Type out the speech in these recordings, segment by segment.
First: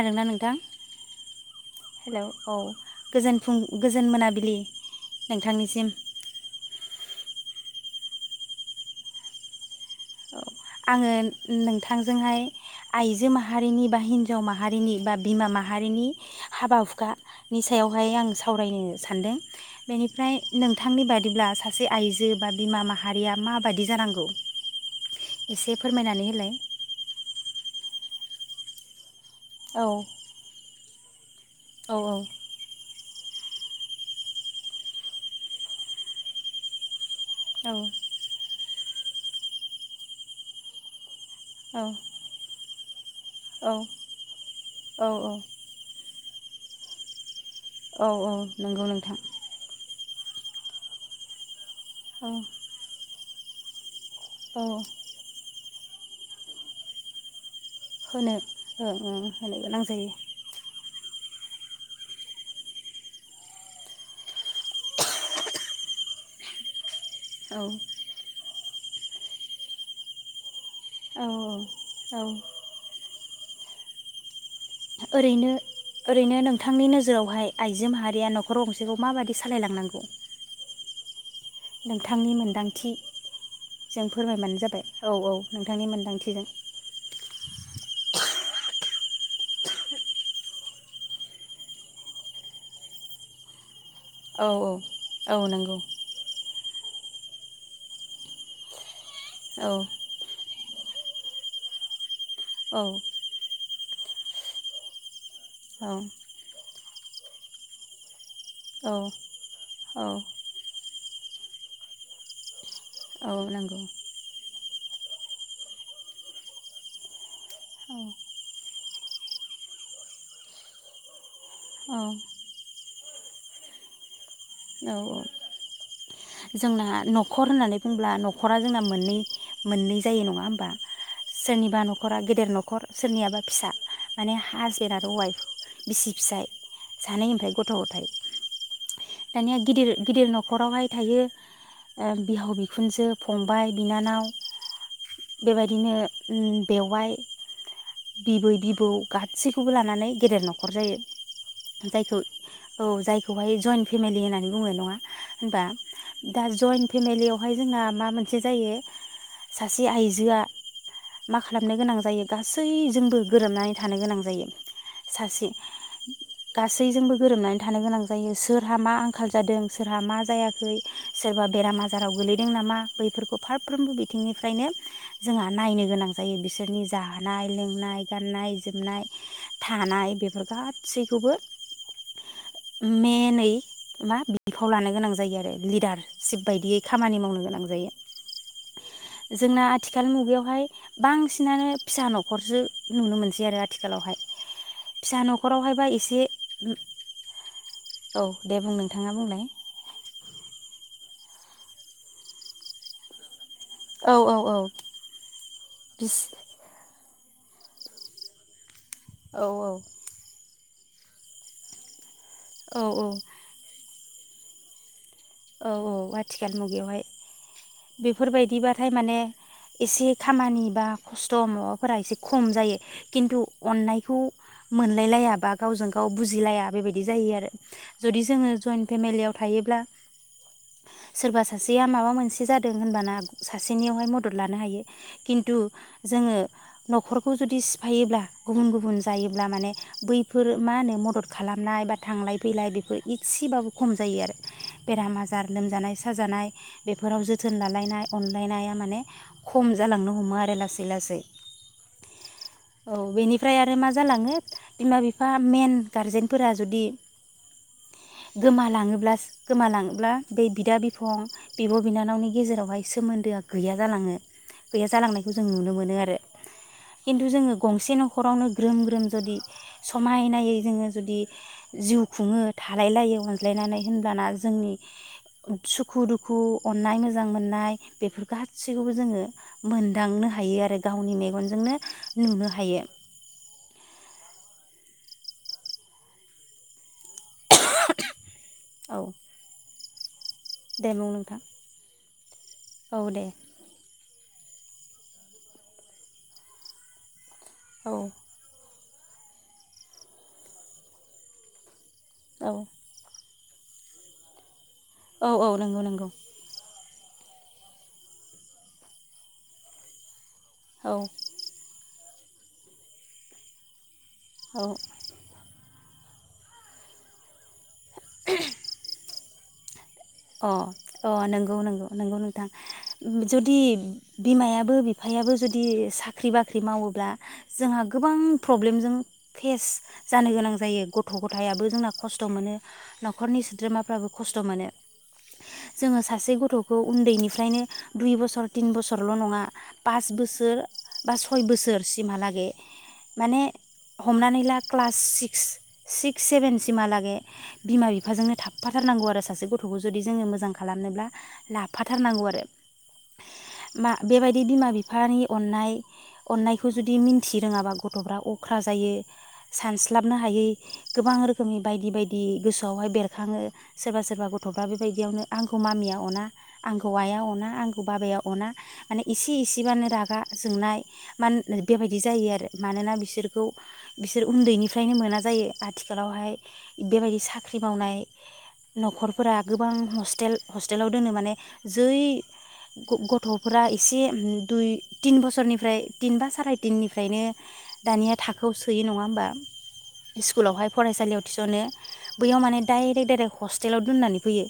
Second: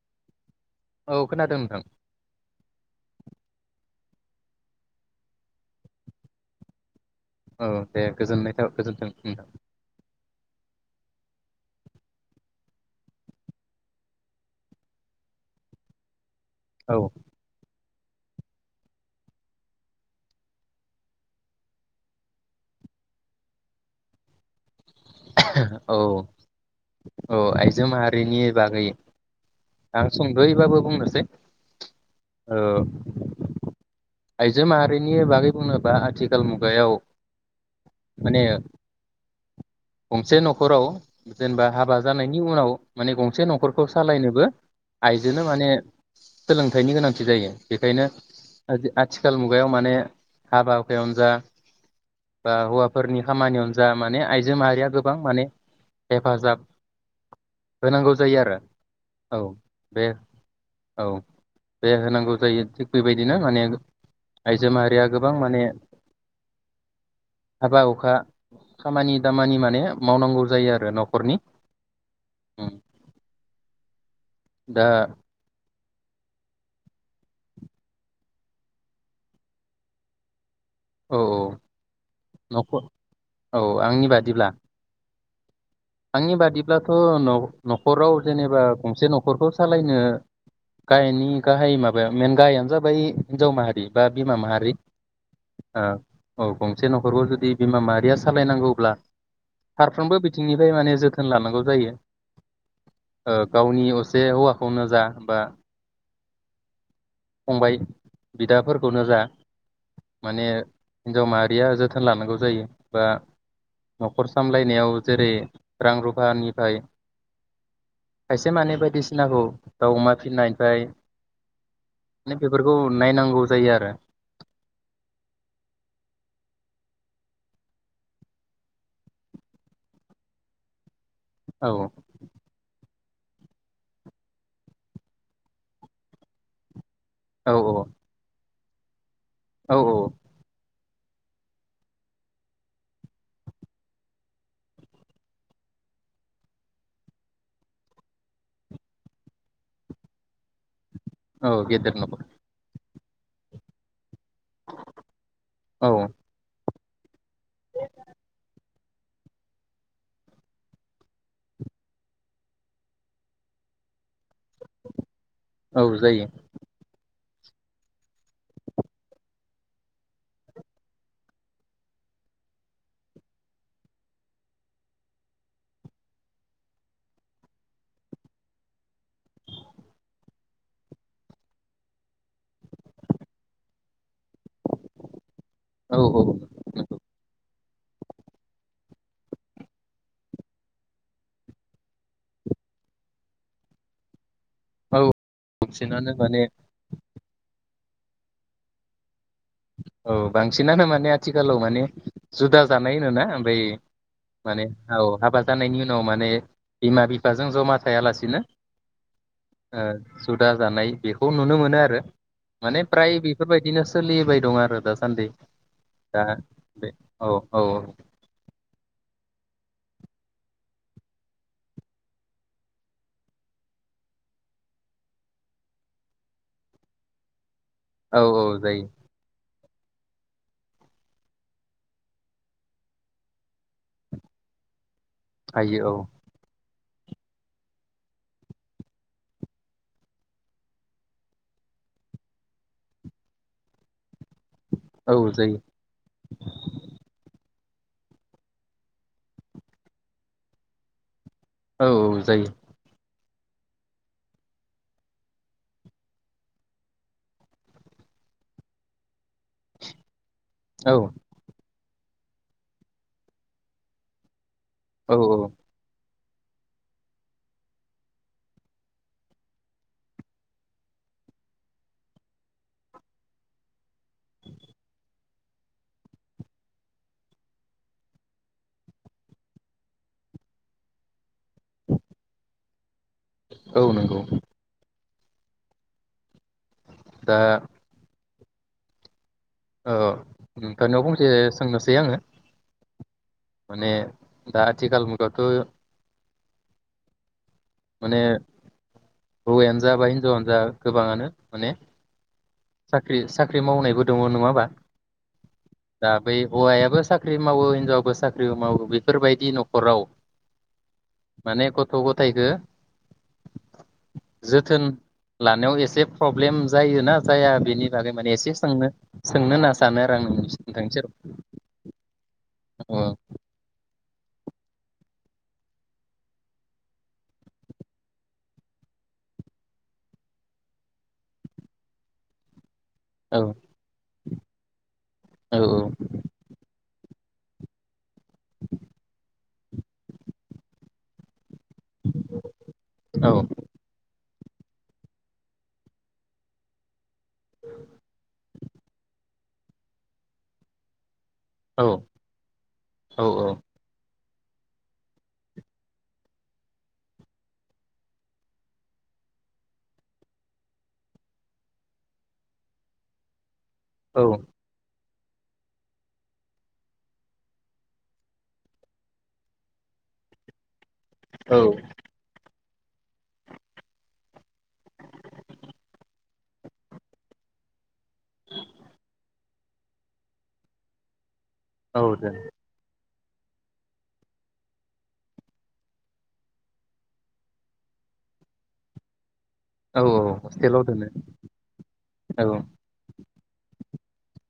आरो ना नोंथां। औ खोनादों नोंथां हेल' औ गोजोन फुं गोजोन मोनाबिलि नोंथांनिसिम औ दे गोजोननाय था गोजोनथों उ औ आङो नोंथांजोंहाय आइजो माहारिनि बा हिन्जाव माहारिनि बा बिमा माहारिनि हाबा औ हुखानिस सायावहाय आं सावरायनो सानदों बेनिफ्राय नोंथांनि बादिब्ला सासे आइजो बा बिमा माहारिया माबादि जानांगौ? एसे औ फोरमायनानै होलाय औ आइजो माहारिनि बागै औ आं सुंद'यै बाबो बुंगोन [unintelligible] औ आइजो माहारिनि बागै बुङोबा आथिखाल मुगायाव माने गंसे न'खराव जेनेबा औ हाबा जानायनि उनाव माने गंसे औ न'खरखौ सालायनोबो औ आइजोनो माने सोलोंथाइनि गोनांथि जायो। बेखायनो औ औ नंगौ आजि नोंथां आथिखाल मुगायाव माने। हाबा हुखायावनो जा। औ बा हुआफोरनि खामानियावनो जा माने। जो औ माहारिया गोबां माने। हेफाजाब। होनांगौ होनो जायो आरो ओं ओं औ होनो गोनां बे जायो औ। बे होनांगौ जायो थिग बेबायदिनो माने आइजो माहारिया गोबां माने। औ हाबा हुखा। खामानि खामानि माने मावनांगौ जायो आरो रो औ न'खरनि औ उम। दा ओरैनो। ओरैनो नोंथांनि नोजोरावहाय आइजो माहारिया न'खर गंसेखौ माबादि सालायलांनांगौ। औ औ नोंथांनि न'खर मोनदांथि औ आंनि जों बादिब्ला फोरमायबानो जाबाय औ औ। नोंथांनि आंनि मोन्दांथिजों बाजदब्लाथ' नख न'खराव जेनेबा गंसे न'खरखौ सालायनो गाहायनि गाहाय माबाया मेन गाहायानो जाबाय हिनजाव माहारि। बा बिमा औ माहारि औ नंगौ ओ औ बुं। से न'खरखौ जुदि बिमा माहारिया सालायनांगौब्ला। औ फारफ्रोमबो बिथिंनिफ फ्राय माने जोथोन लानांगौ जायो। औ ओ गावनिय असे हौवाखौनो जा बा औ। फंबाय बिदाफोरखौनो जा औ औ माने हिनजाव माहारिया जोथोन लानांगौ जायो। बा औ नंगौ नखर सामलाय नायाव‌ जेरै रां रुफानिफ्राय औ खायसे माने बायदिसिनाखौ दाउ अमा फिनायनिफ्राय औ ने बेफोरखौ। नाय नांगौ जायो आरो। औ औ जोंना नखर होननानै बुंब्ला नखरा जोंना मोननै मोननै जायो नङा होमबा? सोरनिबा आरो नखरा गेदेर नखर सोरनियाबा फिसा माने हाजेेन आरो वाइफ बिसि फिसाय सानै ओमफ्राय औ गथ गथायाइ [inaudible] दानिया औ गिदिर गिदिर न खरावहाय थायो ओ बिहाव बिखुनजो फंबाय बिनानाव बेबायदिनो अम बेवाइ बिबै-बिबौ गासैखौबो लानानै गेदेर नखर जायो। औ गेदेर जायखौ नखर औ जायखौहाय जइन फेमिलि होननानै बुंनाय नङा होमबा औ दा जइन फेमिलियावहाय जोंहा मा मोनसे जायो सासे आइजोआ मा खालामनो गोनां जायो गासैजोंबो गोरोबनानै थानो गोनां जायो सासे औ जायो गासैजोंबो गोरोबनानै थानो गोनां जायो। सोरहा मा आंखाल जादों सोरहा मा जायाखै सोरबा बेराम आजाराव गोलैदों नामा बैफोरखौ फारफ्रोमबो बिथिंनिफ्रायनो जोंहा नायनो गोनां जायो बिसोरनि जानाय लोंनाय गाननाय जोमनाय थानाय बेफोर गासैखौबो मे नै मा? बिफाव लानो गोनां जायो आरो औ लिडार औ सिशिफ बायदियै खामानि मावनो गोनां जायो। जोंना आथिखाल मुगायावहाय बांसिनानो फिसा नखरसो नुनो मोनसै आरो आथिखालावहाय। औ फिसा नखरावहायबा बांसिनानो एसे माने औ दे बुं नोंथाङा बुंलाय औ बांसिनानो माने आथिखालाव माने जुदा जानाय होना ओमफ्राय औ औ माने औ हाबा जानायनि उनाव बिस माने बिमा बिफा जों जमा थायालासिनो औ औ ओ जुदा जानाय बेखौ नुनो मोनो आरो माने औ फ्राय बेफोरबायदिनो सोलिबाय दं आरो दा दासान्दि औ औ आथिखाल बे मुगायावहाय औ औ बेफोरबायदिबाथाय माने एसे खामानि बा खस्थ' माबाफोरा एसे खम जायो खिन्थु अननायखौ मोनलायलाया बा गावजों गाव बुजिलाया बेबायदि जायो आरो औ जुदि औ जोङो जायो जयइन्ट फेमिलियाव थायोब्ला सोरबा सासेया माबा मोनसे जादों होनबाना सासेनियावहाय मदद लानो हायो। खिन्थु हायो जोङो न'खरखौ जुदि सिफायोब्ला गुबुन गुबुन जायोब्ला माने बैफोर मा होनो मदद खालामनाय बा थांलाय फैलाय बेफोर एसेबाबो खम जायो आरो औ बेराम आजार जायो लोमजानाय साजानाय बेफोराव जोथोन लालायनाय अनलायनाया माने खम जालांनो हमो आरो लासै लासै औ औ जायो ओमफ्राय आरो मा जालाङो बिमा बिफा मेन गारजेनफोरा जुदि गोमालाङोब्ला गोमालाङोब्ला बे बिदा औ बिफं बिब बिनानावनि गेजेरावहाय सोमोन्दोआ गैया जालाङो गैया औ जालांनायखौ जों औ नुनो मोनो आरो खिन्थु जोङो गंसे न'खरावनो ग्रोम ग्रोम जुदि समायनायै जोङो जुदि जिउ खुङो थालायलायो अनज्लायनानै होनब्लाना ज जोंनि सुखु दुखु अनाय मोजां मोननाय बे गाैखौबो जोङ मोदांनो हायो आरो गावनि मेगन नुनो हायो औ नंगौ दा औ औ नोंथां दे निआव बुं फंसे नोंथां सोंनोसै आङो औ दे माने दा आथिखाल मुगायावथ औ माने हौवयानो जा बा हिनजावानो जा गोबाङानो माने औ साक्रि सा मावनायबो दङ नङा होमबा औ औ नंगौ नंगौ दा बै हौवायाबो साख्रि मावो हिनजावाबो साख्रिबो मावो बेफोरबायदि न'खराव औ माने गथायखो औ जोथोन लानायाव एस एसे प्रब्लेम जायोना? जाया बेनि बागै माने एसे सोंनो, सोंनो होनासो अ अ नंगौ नंगौ नंगौ नोंथां औ जुदि, बिमायाबो बिफायाबो जुदि साख्रि बाख्रि मावोब्ला जोंहा गोबां प्रब्लेमजों फेस जानो गोनां जायो गथ' गथायाबो जोंना खस्थ' मोनो न'खरनि औ सोद्रोमाफ्राबो खस्थ' मोनो, औ जोङो सासे गथ' उन्दैनिफ्रायनो दुइ बोसोर तिन बोसोरल' नङा पास बोसोर बा सय बोसोर, सोर सिमहालागै औ माने हमनानै ला, क्लास सिक्स सिक्स सेभेन सिमा लागे, बिमा बिफाजोंनो थाफा, सासे गथ गथ'खौ जुदि जोङो मोजां खालामनोब्ला औ लाफाथारनांगौ आरो औ मा बेबायदि, जुदि बिमा बिफानि अननाय अननायखौ जुदि मिन्थि रोङाबा गथ'फ्रा अख्रा जायो सानस्लाबनो हायै गोबां रोखोमनि बायदि बायदि गोसोआवहाय बेरखाङो, सोबा दा बेबायदियावनो आंखौ मामिया अना आंखौ आइआ अना आंखौ बाबाया अना माने इसे इसेबानो रागा जोंनाय, मानो बेबायदि जायो आरो मानोना बिसोरखौ बिसोर उन्दैनिफ्रायनो मोना जायो आथिखालावहाय बेबायदि साख्रि मावनाय न'खर गोबां हस्टेल हस्टेलाव दोनो माने, जै दोन [unintelligible] गथ'फ्रा एसे दुइ तिन बोसोरनिफ्राय तिन बा साराय तिननिफ्रायनो दानिया थाखोआव सोयो नङा होमबा औ स्कुलावहाय हस्टेलाव दोनो फरायसालियाव थिस'नो बैयाव औ माने डाइरेक्ट डाइरेक्ट, हस्टेलाव दोननानै फैयो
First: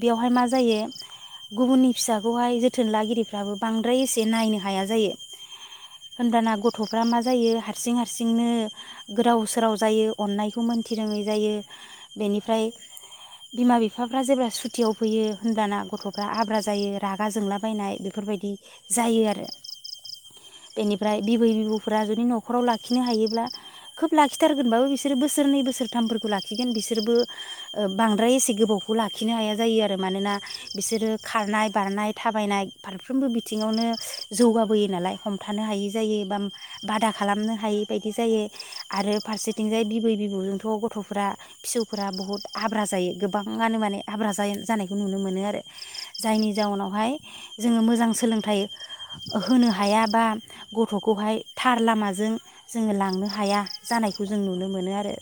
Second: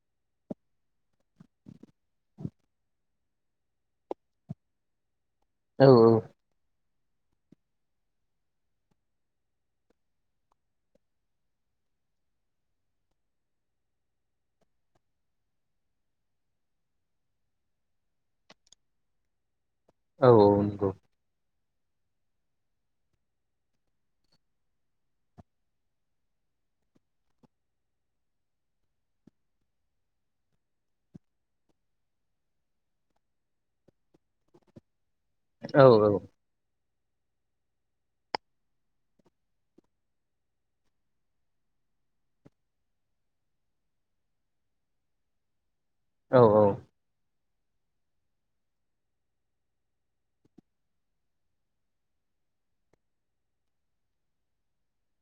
बेयावहाय मा जायो गुबुननि फिसाखौहाय जोथोन लागिरिफ्राबो बांद्राय एसे नायनो हाया जायो। औ ओनबाना गद गथ'फ्रा मा जायो हारसिं हारसिंनो गोदाव सोराव जायो। अननायखौ मोनथिरोङै जायो बेनिफ्राय, बिमा बिफाफ्रा जेब्ला सुटियाव फैयो होनब्लाना गथ'फ्रा आब्रा जायो रागा जोंला बायनाय बेफोरबायदि जायो आरो औ नंगौ बेनिफ्राय बिबै बिबौ फोरा जुदि न'राव लाखिनो हायोब्ला खोब लाखिथारगोनबाबो बिसोरो बोसोरनै बोसोरथामफोरखौ लाखिगोन बिसोरबो बां बांद्राय एसे गोबावखौ लाखिनो हाया जायो आरो मानोना बिसोरो खारनाय बारनाय थाबायनाय फारफ्रोमबो बिथिङावनो जौगाबोयो नालाय, हमथानो औ हायै जायो बाम बादा खालामनो हायि बायदि जायो आरो फारसेथिंजाय बिबै बिबौजोंथ' गथ'फोरार फिसौफोरा बहुद आब्रा जायो। गोबाङानो माने आब्रा जायो जानायखौ नुनो मोनो आरो औ जायनि जाउनावहाय जोङो मोजां सोलोंथाइ होनो हाया बा गथ'खौहाय थार लामाजों जोङो लांनो हाया जानायखौ जों नुनो मोनो आरो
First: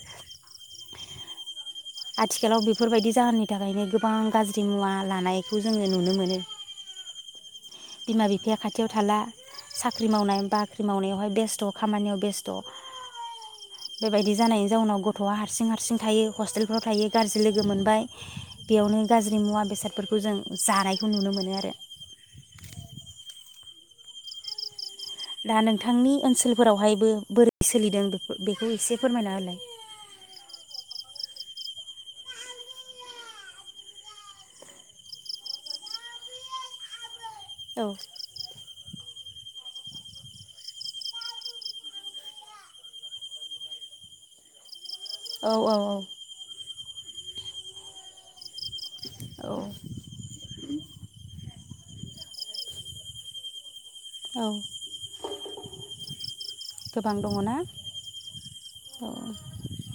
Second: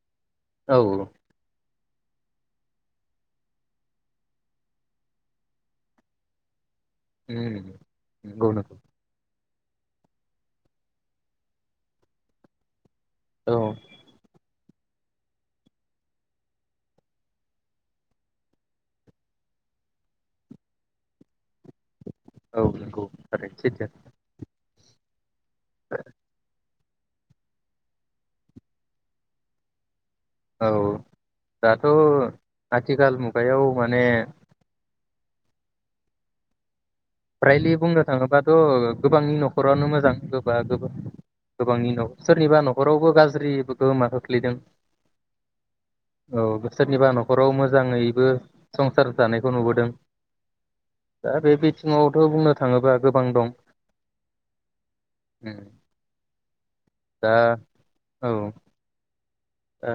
औ आथिखालाव बेफोरबायदि जाहोननि थाखायनो गोबां गाज्रि मुवा लानायखौ जोङो नुनो मोनो। उम बिमा बिफाया खाथियाव थाला साख्रि मावनाय बाख्रि मावनायावहाय बेस्थ' खामानियाव बेस्थ' औ बेबायदि जानाय जाउनाव गथ'आ हारसिं हारसिं थायो हस्टेलफ्राव थायो गाज्रि लोगो मोनबाय। बेयावनो गाज्रि मुवा बेसादफोरखौ जों जानायखौ नुनो मोनो आरो। औ नंगौ थारैनो सैथो। दा नोंथांनि ओनसोलफोरावहाय बो बोरै सोलिदों बे बेखौ एसे फोरमायना होलाय? औ दाथ' आथिखाल मुगायाव माने फ्रायलि औ बुंनो थाङोबाथ' गोबांनि न'खरानो मोजां गोबा गोबा गोबांनि नख सोरनिबा नखरावबो गाज्रि गोहोमा खोख्लैदों। औ औ औ सोरनिबा न'खराव मोजाङैबो संसार औ जानायखौ नुबोदों। दा बे बि थिंआवथ' बुंनो थाङोब्ला गोबां दं। औ उम गोबां दा दङ' ना? औ ओ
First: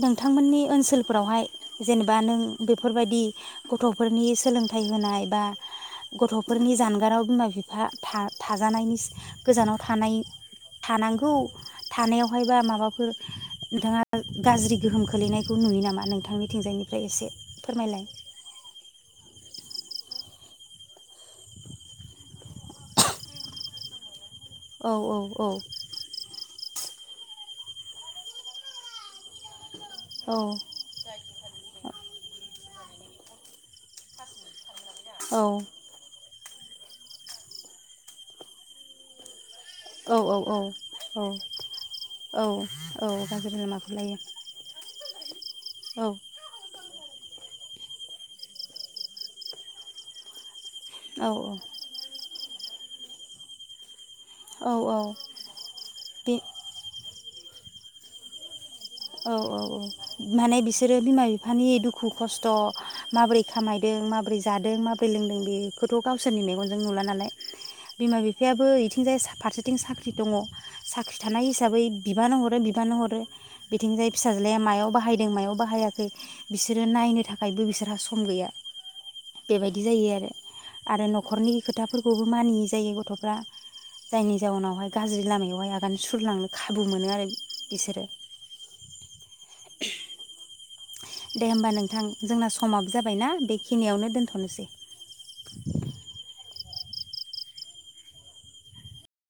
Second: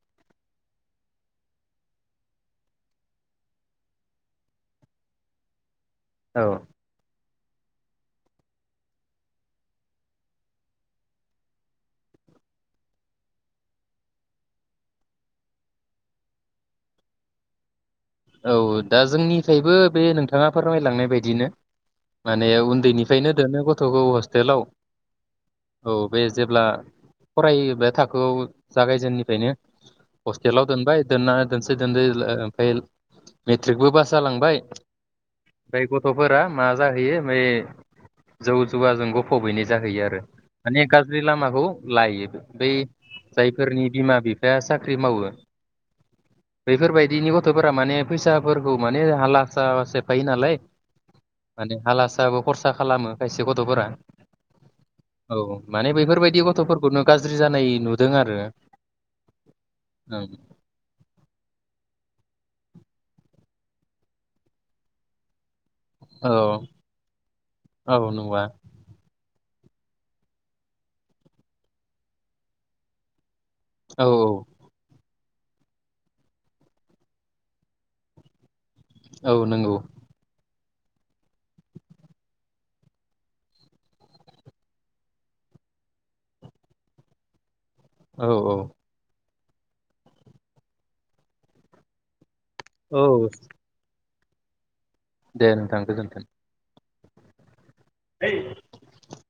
नोंथांमोननि ओनसोलफोरावहाय जेनेबा नों बेफोरबायदि गथफोरनि सोलोंथाइ होनाय बा औ गथ'फोरनि जानगाराव बिमा बिफा था थाजानायनि गोजानाव थानाय थानांगौ थानायावहायबा माबाफोर नोंथाङा गाज्रि गोहोम खोलैनायखौ नुयो नामा नोंथांनिथिंजायनिफ्राय एसे फोरमायलाय? औ दा जोंनिफ्रायबो बे नोंथाङा फोरमायलांनाय बायदिनो माने उन्दैनिफ्रायनो दोनो गथ'खौ हसटेलाव औ औ औ बे जेब्ला फरायोब्ला थाखोआव जागायजेननिफ्रायनो औ हस्टेलाव दोनबाय दोनना दोसे दोनदोला फाइ मेट्रिकबो फास जालांबाय। औ दाय गथ'फोर फ्रा मा जाहैयो बै जौ जुवा जों गफबहैनाय जाहैयो औ आरो माने औ गाज्रि लामाखौ लायो। औ बै औ गाज्रि जायफोरनि लामाखौ लायो बिमा बिफाया साख्रि मावो औ बेफोरबाय बिनि गथ'फोर फोरा माने फैसाफोरखौ माने हालासा सेफायो नालाय औ माने हाला साबो खरस सा खालामो खायसे गथ'फोरा औ औ माने बे बेफोरबायदि गथ'फोरखौनो गाज ज्रि जानाय नुदों आरो। औ औ औ माने बिसोरो बिमा बिफानि दुखु खस थ माब्रै खामायदों माब्रै जादों माब्रै लोंदों बे खौथ गावसोरनि ओं मेगनजों नुला नालाय औ बिमा नङा बिफायाबो इथिंजाय फारसेथिं साख्रि दंङ साख्रि थानाय हिसाबै बिबानो हरो बिबानो हरो औ बिथिंजाय औ फिसाज्लाया मायाव बाहाय मायाव बाहायाखै बिसोरो नायनो थाखायबो बिसोरहा सम गैया औ बे नंगौ बायदि जायो आरो। आरो न'खरनि खोथाफोरखौबो मानियै जायो गथ'फ्रा जायनि जाउनावहाय गाज्रि लामायावहाय आगान सुरलांनो खाबु मोनो आरो बिसोरो औ औ [unintelligible] दे होमबा नोंथां। जोंना समाबो औ जाबायना बेखिनियावनो दोन थ नोसै। दे नोंथां गोजोन्थों। [unintelligible]